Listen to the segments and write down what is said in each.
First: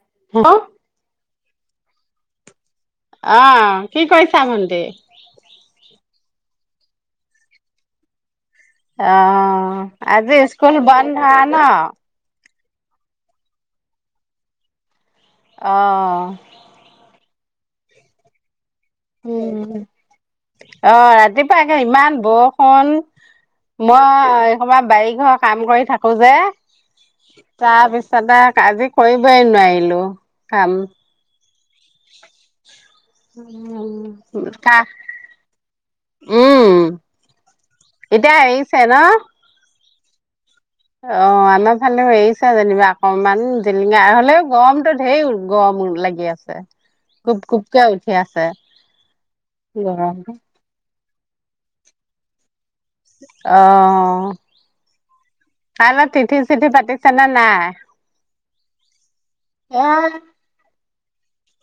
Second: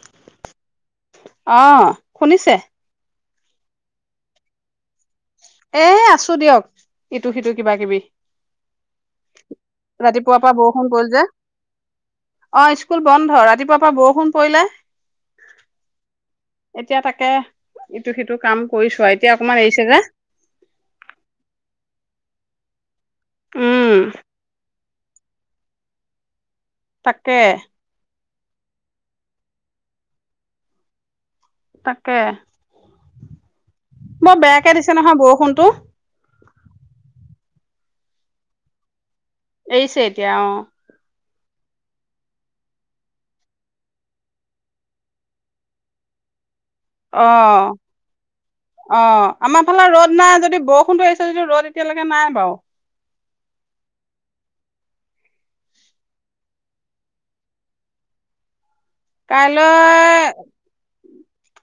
[unintelligible] অ' শুনিছে? অহ, কি কৰিছা ভন্টী? আছোঁ দিয়ক, ইটো-সিটো, কিবা-কিবি অ', আজি স্কুল বৰষুণ পৰিল বন্ধ যে ন? অ স্কুল বন্ধ ৰাতিপুৱাৰ পৰা বৰষুণ পৰিলে। অহ এতিয়া তাকে ইটো সিটো কাম কৰিছোৱা, এতিয়া অকমান উম। এৰিছে যে। অ', ৰাতিপুৱা একে ইমান বৰষুণ। উম মই এই সময়ত বাৰিঘৰৰ কাম কৰি থাকো যে। তাকে চা বিছ দাদাক আজি কৰিবই নোৱাৰিলো। কাম তাকে, বৰ উম। বেয়াকে কাহ দিছে নহয় বৰষুণটো। উম, এতিয়া এৰিছে ন? এৰিছে এতিয়া, অ'। অ', আমাৰ ফালেও এৰিছে যেনিবা অকমান জিলিঙা, হ'লেও গৰমটো ধেৰ গৰম লাগি আছে। অ কুপ কুপকে উঠি আছে অ আমাৰ ফালে ৰ'দ গৰম। নাই যদি বৰষুণটো এৰিছে। ৰ'দ এতিয়ালৈকে নাই বাৰু। অ কাইলৈ তিথি ছিঠি পাতিছে নে নাই কাইলৈ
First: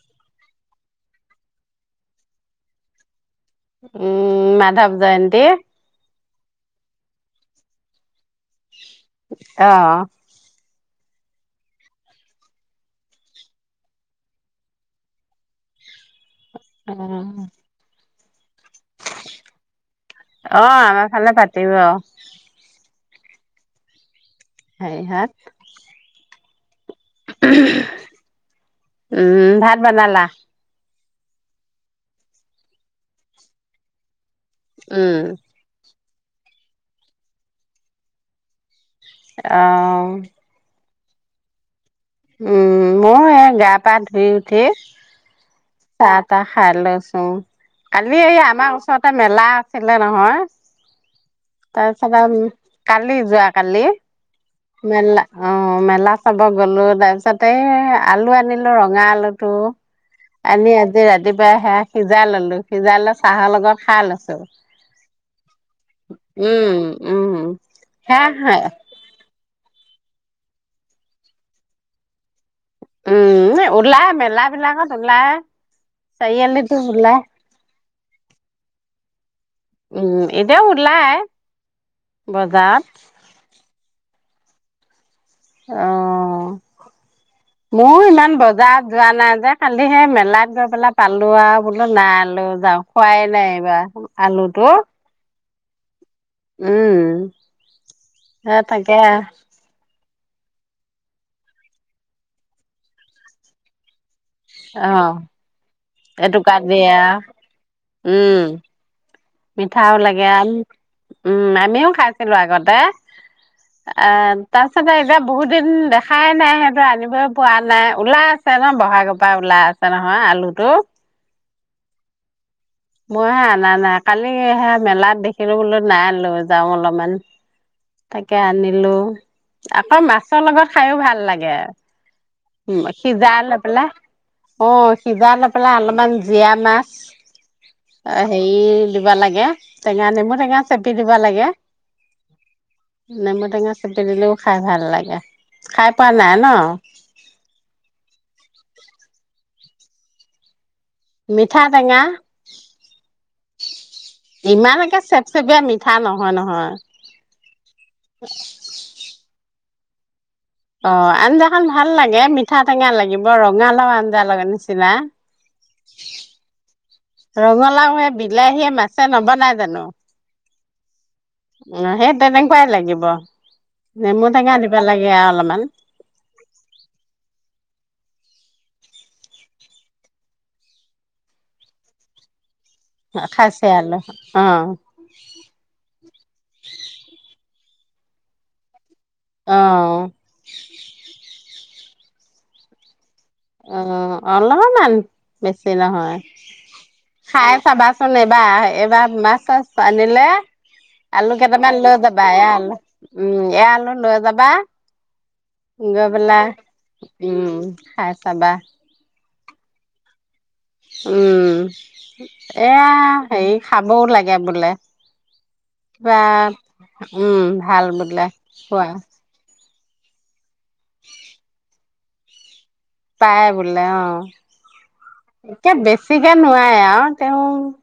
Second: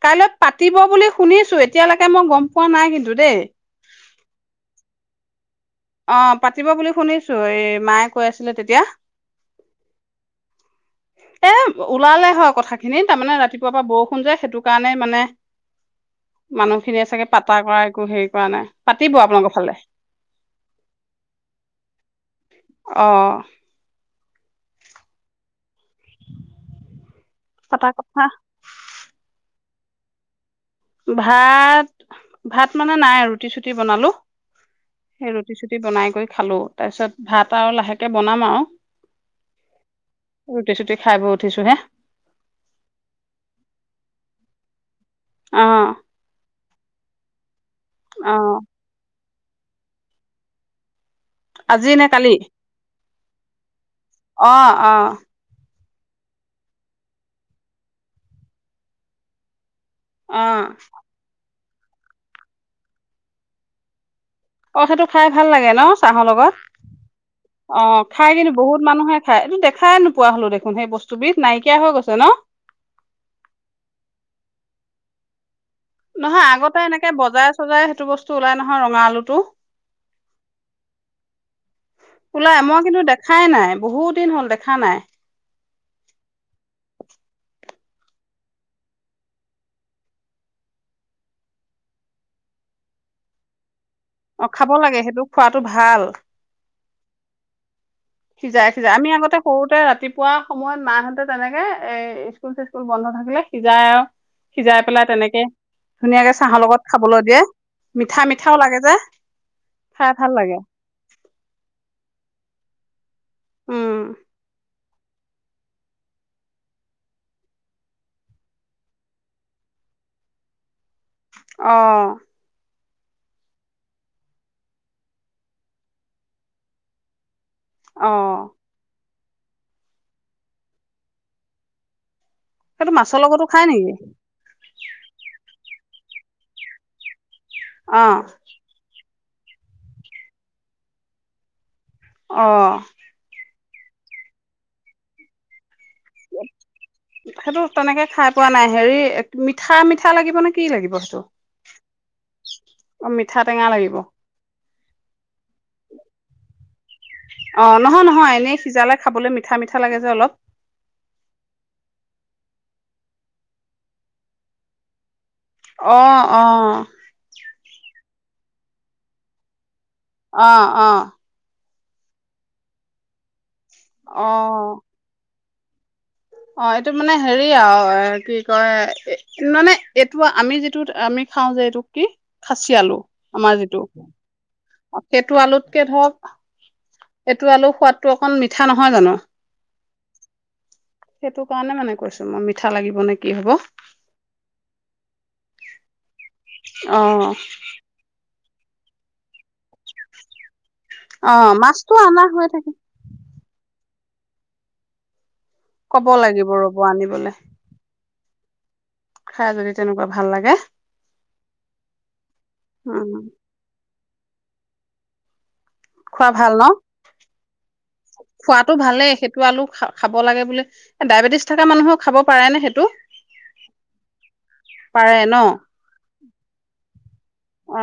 কাইলৈ পাতিব বুলি শুনিছোঁ, এতিয়ালৈকে মই গম পোৱা নাই কিন্তু দেই। উম, মাধৱ জয়ন্তী অ পাতিব বুলি শুনিছো এ মায়েক কৈ আছিলে তেতিয়া। অ', এ, ওলালে হয় কথাখিনি, তাৰমানে ৰাতিপুৱাৰ পৰা বৰষুণ যে সেইটো কাৰণেই মানে মানুহখিনিয়ে চাগে পাতা কৰা একো হেৰি কৰা নাই। পাতিব আপোনালোকৰ ফালে অ', আমাৰ ফালে পাতিব। অ'। হেই হত পাতা কথা উম, ভাত বনালা। ভাত ভাত মানে নাই আৰু ৰুটি চুটি বনালো উম, সেই ৰুটি চুটি বনাই গৈ খালো, তাৰপিছত ভাত আৰু লাহেকে বনাম আৰু। ৰুটি চুটি অ খাই বৈ উঠিছো হে। উম মোৰ এয়া গা পা ধুই উঠি অহ খায় লৈছো। কালি এই আমাৰ ওচৰতে মেলা আছিলে নহয়! আজি নে তাৰপিছত কালি আৰু কালি যোৱা কালি মেলা অ মেলা চাব গলো তাৰ পিছতে এই আলু আনিলো ৰঙা আলুটো। অ', আনি আজি ৰাতিপুৱাই সেয়া সিজাই ললো, সিজাই লয় চাহৰ লগত খাই লৈছো অ সেইটো খায় ভাল লাগে ন চাহৰ লগত! উম উম অ সেয়া খায় কিন্তু খাই বহুত মানুহে খায় এইটো খাইয়ে নোপোৱা হলো দেখোন সেই বস্তুবিধ নাইকিয়া হৈ গৈছে ন উম ওলাই মেলা বিলাকত ওলাই নহয় চাৰিআলিতো আগতে এনেকে ওলাই বজাৰে চজাৰে সেইটো বস্তু ওলাই নহয় ৰঙা আলুটো। উম এতিয়াও ওলাই ওলাই বজাৰত মই কিন্তু দেখাই নাই বহুত বহুত দিন হল দেখা নাই অহ মোৰ ইমান বজাৰত যোৱা নাযায় খালি সেই মেলাত গৈ পেলাই পালো আৰু বোলো নাই লৈ যাও খোৱাই নাই এইবাৰ। অ আলুটো খাব লাগে সেইটোক খোৱাটো ভাল উম সেই সিজাই সিজাই তাকে আমি আগতে সৰুতে ৰাতিপু পোৱা সময়ত মাহঁতে তেনেকে এ ইচকুল চিচকুল বন্ধ থাকিলে সিজাই আৰু সিজাই অ পেলাই তেনেকে ধুনীয়াকে এটুকুৰা চাহৰ লগত দিয়ে আৰু খাবলৈ দিয়ে মিঠা উম মিঠাও লাগে যে মিঠাও খাই লাগে ভাল আ উম-উম আমিও খাইছিলো আৰু আগতে উম আহ তাৰপা তাতে এতিয়া বহুত দিন দেখাই নাই সেইটো আনিবই পোৱা নাই ওলাই আছে ন বহাগৰ পৰা ওলাই আছে নহয় আলুটো অহ মই হে আনা নাই কালি সেই মেলাত দেখিলো বোলো নাই লৈ যাওঁ অলপমান অ তাকে আনিলো। আকৌ মাছৰ লগত খাইও ভাল লাগে। উ সেইটো মাছৰ সিজাই লগতো লয় খাই পেলাই নেকি অ সিজাইলৈ পেলাই অলপমান জিয়া মাছ অ হেৰি দিব লাগে টেঙা নেমু টেঙা চেপি দিব লাগে, অ নেমু টেঙা চেপি দিলেও খাই ভাল লাগে, খাই পোৱা নাই ন? সেইটো তেনেকে খাই পোৱা নাই। হেৰি মিঠা মিঠা লাগিব নেকি? মিঠা টেঙা অ মিঠা টেঙা লাগিব। ইমান একে চেপচেপিয়া মিঠা নহয় নহয় অ থা লাগে যে অলপ অ আঞ্জাখন ভাল লাগে, মিঠা টেঙা লাগিব ৰঙালাও আঞ্জা লগা নিচিনা। অ অ ৰঙালাওৱে বিলাহীয়ে মাছে নবনাই জানো? অ অ অ সেই তেনেকুৱাই লাগিব। অ নেমু টেঙা দিব লাগে আৰু অলপমান। অ এইটো মানে হেৰি আৰু কি কয়, মানে এইটো আমি যিটো আমি খাওঁ যে এইটো কি? খাচি খচিয়া আলু অ সেইতু আলুতকে ধৰক এইটো আলু সোৱাদটো অকণ মিঠা নহয় জানো? অ' সেইটো কাৰণে মানে কৈছো মই মিঠা লাগিব নেকি অ অলপমান, বেছি নহয়। অ খাই চাবাচোন বাহ, এবাৰ মাছ চাছ আনিলে অ আলু কেইটামান মাছটো লৈ অনা যাবা, হৈ এয়া থাকে আলু উম এয়া আলু লৈ যাবা ক'ব গৈপেলাই লাগিব ৰ'ব আনিবলে উম খাই চাবা খাই যদি তেনেকুৱা ভাল লাগে উম এয়া উম হেৰি খাব বৌ লাগে বোলে কিবা খোৱা ভাল ন উম, ভাল বোলে খোৱাটো খোৱা। ভালেই সেইটো আলু খা খাব লাগে বুলি এ ডায়েবেটিছ থকা মানুহক খাব পাৰেনে সেইটো? পায় বোলে অ পাৰে ন একে বেছিকে নোৱাৰে অ তেওঁ অ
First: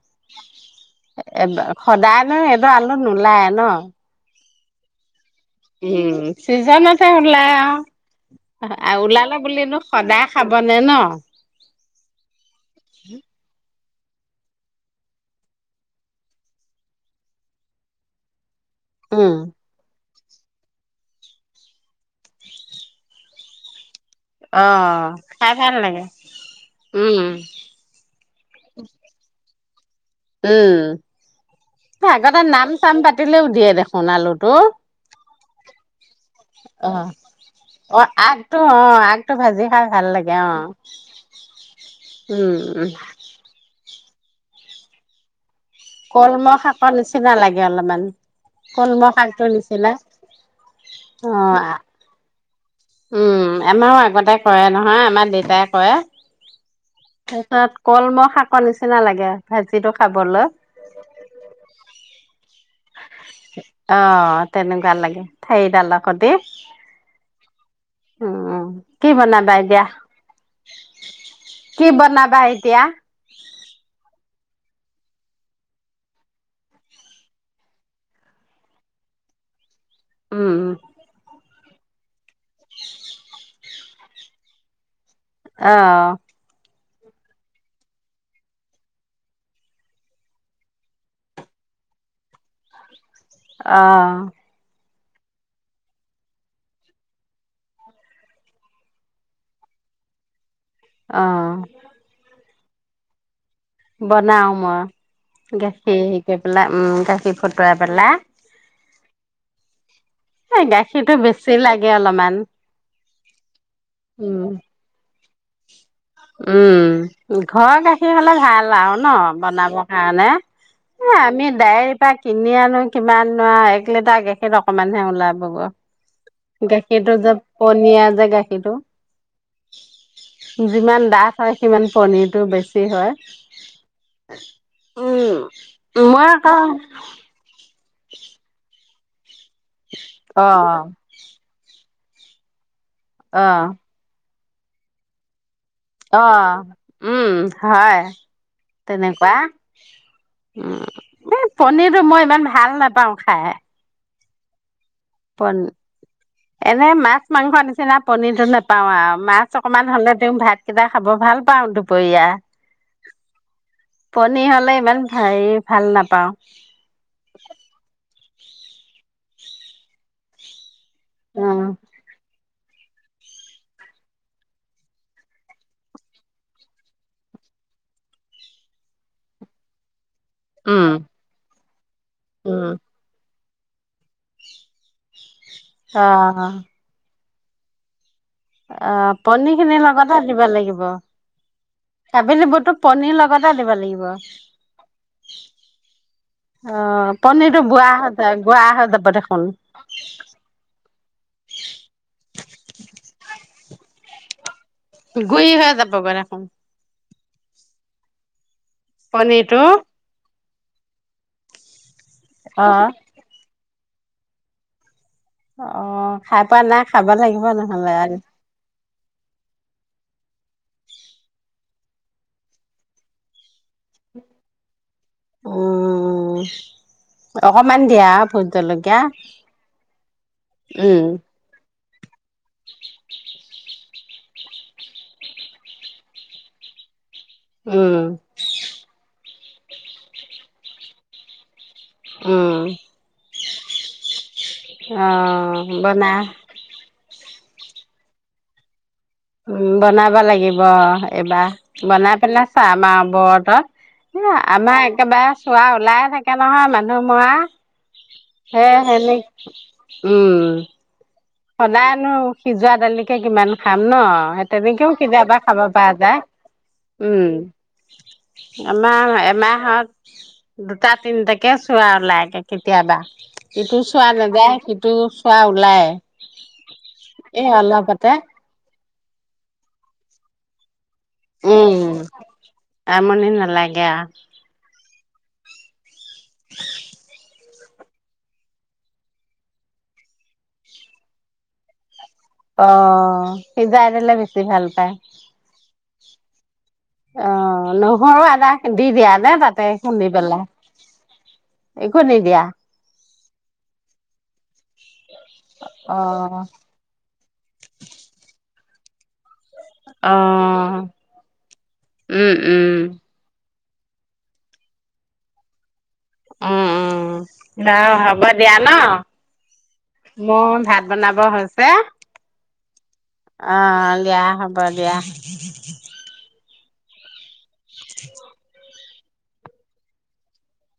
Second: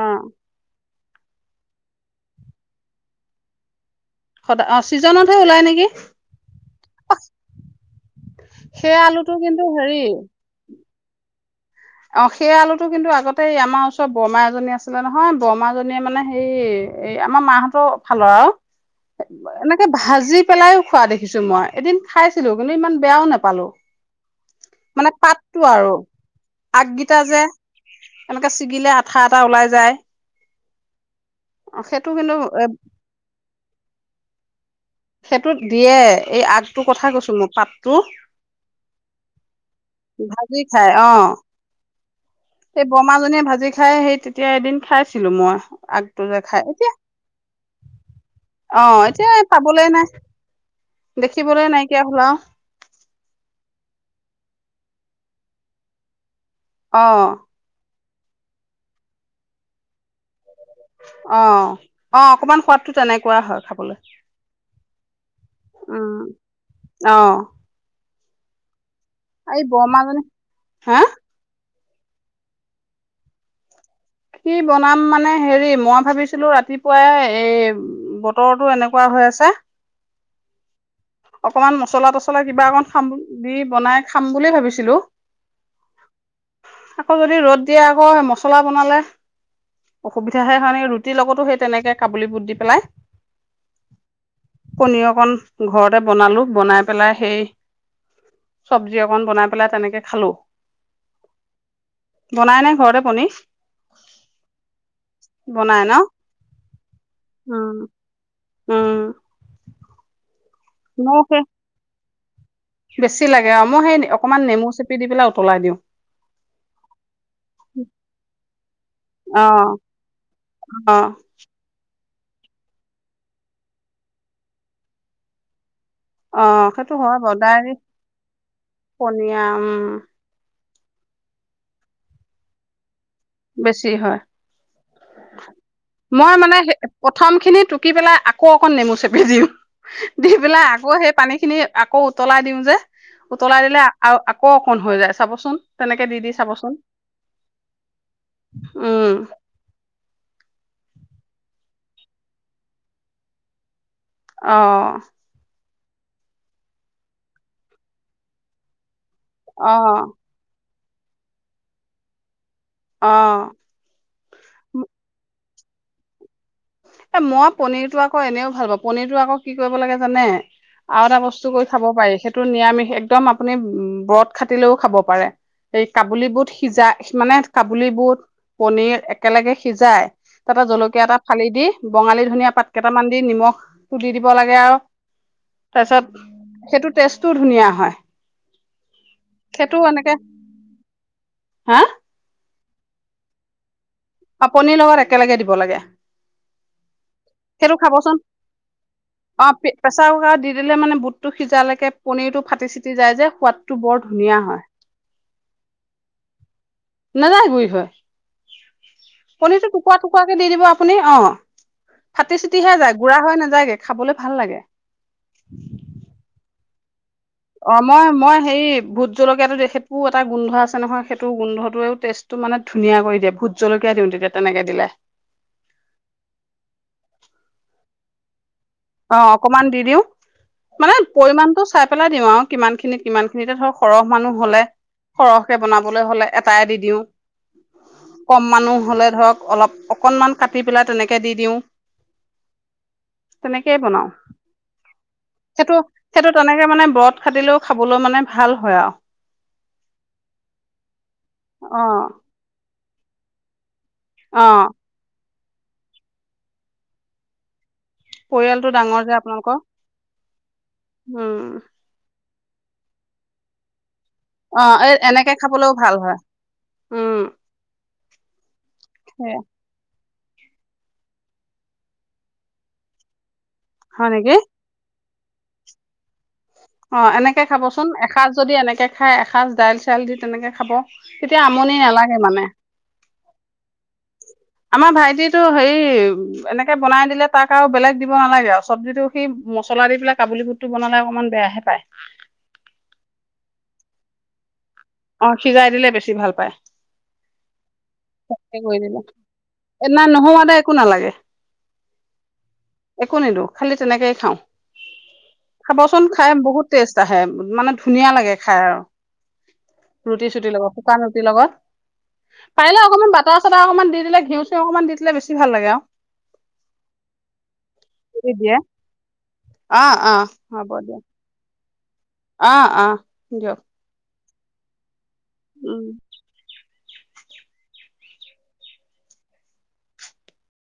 সদায় ন এবোৰ আলু নোলায় ন সদ অ চিজনত উম, চিজনতহে ওলাই আও সেই আৰু আলুটো ওলালে কিন্তু বোলিয়েনো হেৰি সদায় খাব নে ন? [unintelligible] অ সেই আলুটো কিন্তু আগতে আমাৰ ওচ বৰমা এজনী আছিলে নহয় বৰমা জনিয়ে মানে হে এই আমাৰ মাহতৰ ফালৰ আৰু উম এনেকে ভাজি পেলায়ো খোৱা দেখিছো মই এদিন খাইছিলো কিন্তু ইমান বেয়াও নাপালো অ খাই ভাল লাগে আগকিতা উম যে এনেকে ছিগিলে আঠা এটা ওলাই যায় উম, অ সেইটো কিন্তু আগতে এ নাম চাম পাতিলেও দিয়ে দেখোন আলুটো সেইটোত দিয়ে এই আগটোৰ অ কথা কৈছো মই পাতটো অ আগটো অ আগটো ভাজি খাই ভাল লাগে অ ভাজি খাই অ উম সেই উম বৰমাজনীয়ে ভাজি খাই সেই তেতিয়া এদিন খাইছিলো মই আগটো যে কলমৌ খাই এতিয়া শাকৰ নিচিনা লাগে অলপমান কলমৌ শাকটো নিচিনা অ দেখিবলৈ নাইকিয়া হ অ উম, আমাৰো আগতে কৰে নহয় আমাৰ দেউতাই কৰে অ তাৰপিছত কলমৌ শাকৰ নিচিনা লাগে ভাজিটো খাবলৈ অ অ অকমান সোৱাদটো তেনেকুৱা হয় খাবলৈ অ তেনেকুৱা লাগে সেইডালৰ উম সতি অ অ এই বৰমাজনী হা কি বনাবা এতিয়া? কি বনাম মানে হেৰি মই ভাবিছিলো ৰাতিপুৱাই এই বতৰতো এনেকুৱা হৈ আছে উম-উম অকমান মছলা তচলা কিবা অকন খাম দি বনাই খাম বুলি ভাবিছিলো অ' আকৌ যদি ৰ'দ দিয়ে আকৌ মছলা বনালে অসুবিধা সেকাৰণে ৰুটিৰ লগতো সেই তেনেকে কাবুলী বুট দি পেলাই অ' পনীৰ অকণ ঘৰতে বনালো বনাই পেলাই সেই চব্জি অকন বনাই পেলাই তেনেকে খালো অ ' বনাই নে ঘৰতে পনীৰ? বনাও মই বনাই ন গাখীৰ শিক পেলাই উম উ [inaudible] উম এই গাখীৰতটো মোৰ বেছি লাগে অলপমান [unintelligible] বেছি লা দিয়া। ম হেই অকমান উম নেমু চেপি দি পেলাই উতলাই দিওঁ উম ঘৰৰ গাখীৰ হলে ভাল আৰু ন অ বনাবৰ কাৰণে অ হ আমি দায় এইপা কিনি আনো কিমান নো আৰু এক লিটাৰ গেখীৰ অকমানহে ওলাবগৈ অ সেইটো গাখীৰটো হয় যে বদাই পনীয়া যে গাখীৰটো পনীয়া উম যিমান ডাঠ হয় সিমান পনিৰতটো বেছি হয় বেছি হয়। উম মই মানে আকৌ প্ৰথম খিনিত পুি পেলাই আৌ অকণ নমু চে [unintelligible] দি অ পেলাই আকৌ সেই পানী খিনি আকৌ উতলাই দিওঁ যে অ উতলাই দিলে আ অকণ হৈ যায় চাবচোন তেনেকে দি অ দি চাবচোন উম হয় উম তেনেকুৱা উম মই পনীৰটো মই ইমান ভাল নাপাওঁ খাই অ পন এনে মাছ মাংস নিচিনা পনিৰটো নাপাওঁ আৰু মাছ অ অকমান হলে তেওঁ ভাত কেইটা খাব ভাল পাওঁ দুপৰীয়া অ পনী হলে ইমান হেৰি ভাল নাপাওঁ এ মই পনীৰ টো আ আকৌ এনেও ভাল পা পনিৰতো আকৌ কি কৰিব লাগে জানে আৰু এটা বস্তু উম কৰি খাব পাৰি সেই টো নিৰামিষ একদম আপুনি ব্ৰত খাটিলেও খাব পাৰে এই কাবুলি বুট সিজাই মানে কাবুলি বুট পনিৰ একেলগে সিজাই তাতে উম জলকীয়া এটা ফালি দি বঙালী ধনিয়া পাত উম কেইটামান দি নিমখ তুলি দিব লাগে আৰু অ তাৰপিছত সেইটো টেষ্টত টো ধুনীয়া হয় অ পনীৰ সেইটো খিনিৰ এনেকে লগতে দিবা লাগিব। হা কাবুলীবুটো পনীৰ লগতে দিব লাগিব। অ পনিৰ লগত একেলগে দিব লাগে। অ', পনিৰটো সেইটো বুঢ়া হৈ খাবচোন। যায় গুৱা হৈ যাব দেখোন [unintelligible] প্ৰেচাৰ কুকাৰত দি দিলে মানে বুটটো সিজালৈকে পনীৰটো ফাটি চিটি যায় যে সোৱাদ টো বৰ ধুনীয়া হয়। গুড়ি হৈ যাবগে দেখোন। নাজায় গুড়ি হৈ। পনিৰটো কণীটো টুকুৰা টুকুৰা কে দি দিব আপুনি অ ফাটি চিটি অ হে যায় গুড়া হৈ নাযায়গে। খাবলৈ ভাল লাগে। অ', খাই পোৱা না অ', মই মই হেৰি ভোত জলকীয়াটো দেখি পু এটা গোন্ধ আছে নহয় সেইটো গোন্ধ টেষ্টটো মানে ধুনীয়া কৰি দিয়ে ভোটজলকীয়া দিওঁ তেতিয়া তেনেকে দিলে। উম অকমান দিয়া ভোট জলকীয়া অ', অকমান দি দিও। মানে উম পৰিমানটো চাই পেলাই দিওঁ আৰু কিমান খিনিত, কিমান খিনিতে ধৰক। সৰহ মানুহ হ'লে, সৰহকে বনাবলৈ হলে, এটাই দি দিওঁ। উম, কম মানুহ হলে ধৰক অলপ অকনমান কাটি পেলাই তেনেকে দি দিওঁ। উম তেনেকেই বনাও, অ', সেইটো বনা সেইটো তেনেকে মানে ব্ৰত খাদিলেও খাবলৈ মানে ভাল হয় আৰু। উ বনাব লাগিব এইবাৰ, অ বনাই পেলাই চা মা ব্ৰতত সিয়া অ আমাৰ একেবাৰে চোৱা ওলাইে থাকে নহয় মানুহ মৰা হে পৰিয়ালটো হে ডাঙৰ যে নে আপোনালোকৰ উম উম সদায়নো সিজোৱা দালিকে কিমান খাম ন অ সেইতেনেকেও এই এনেকে কেতিয়াবা খাব খাবলৈও পৰা ভাল হয় যায় উম উম এমাহ সেয়া এমাহত দুটা তিনটাকে চোৱা ওলাইগে কেতিয়াবা ইটো চোৱা হয় নেকি নাযায় সিটো চোৱা ওলাই অ এনেকে এই খাবচোন অলপতে এসাঁজ যদি এনেকে খাই এসাঁজ দাইল চাইল দি তেনেকে খাব তেতিয়া আমনি উম নালাগে মানে আমনি নালাগে আমাৰ ভাইটিটো হেৰি উ এনেকে বনাই দিলে তাক আৰু বেলেগ দিব নালাগে আৰু চব্জিটো সি মছলা দি পেলাই কাবুলী বুটটো বনালে অকণমান বেয়াহে পায় অ সিজাই দিলে বেছি ভাল পায় অ সিজাই দিলে বেছি ভাল পায়। অ নহৰু আদা দি দিয়া নে তাতে এ খুন্দি নাই নহৰু পেলাই আদা একো নালাগে, একো নিদিয়া একো নিদো খালি তেনেকেই খাও। অ খাবচোন। খাই বহুত টেষ্ট আছে। হে মানে ধুনীয়া লাগে খাও অ ৰুটি চুটিৰ লগত শুকান ৰুটিৰ লগত উম পাৰিলে উম অকনমান বাতাৰ বাতাস চা তাৰ অকমান দি দিলে ঘিউ চিউ অকণমান দি দিলে বেছি ভাল লাগে আৰু উম -উম বাৰু হব যদি দিয়ে দিয়া অ অ ন মোৰ হ'ব ভাত দিয়ক বনাবৰ হৈছ [unintelligible] অ অ দিয়ক অ দিয়া হব দিয়া [inaudible] উম [inaudible]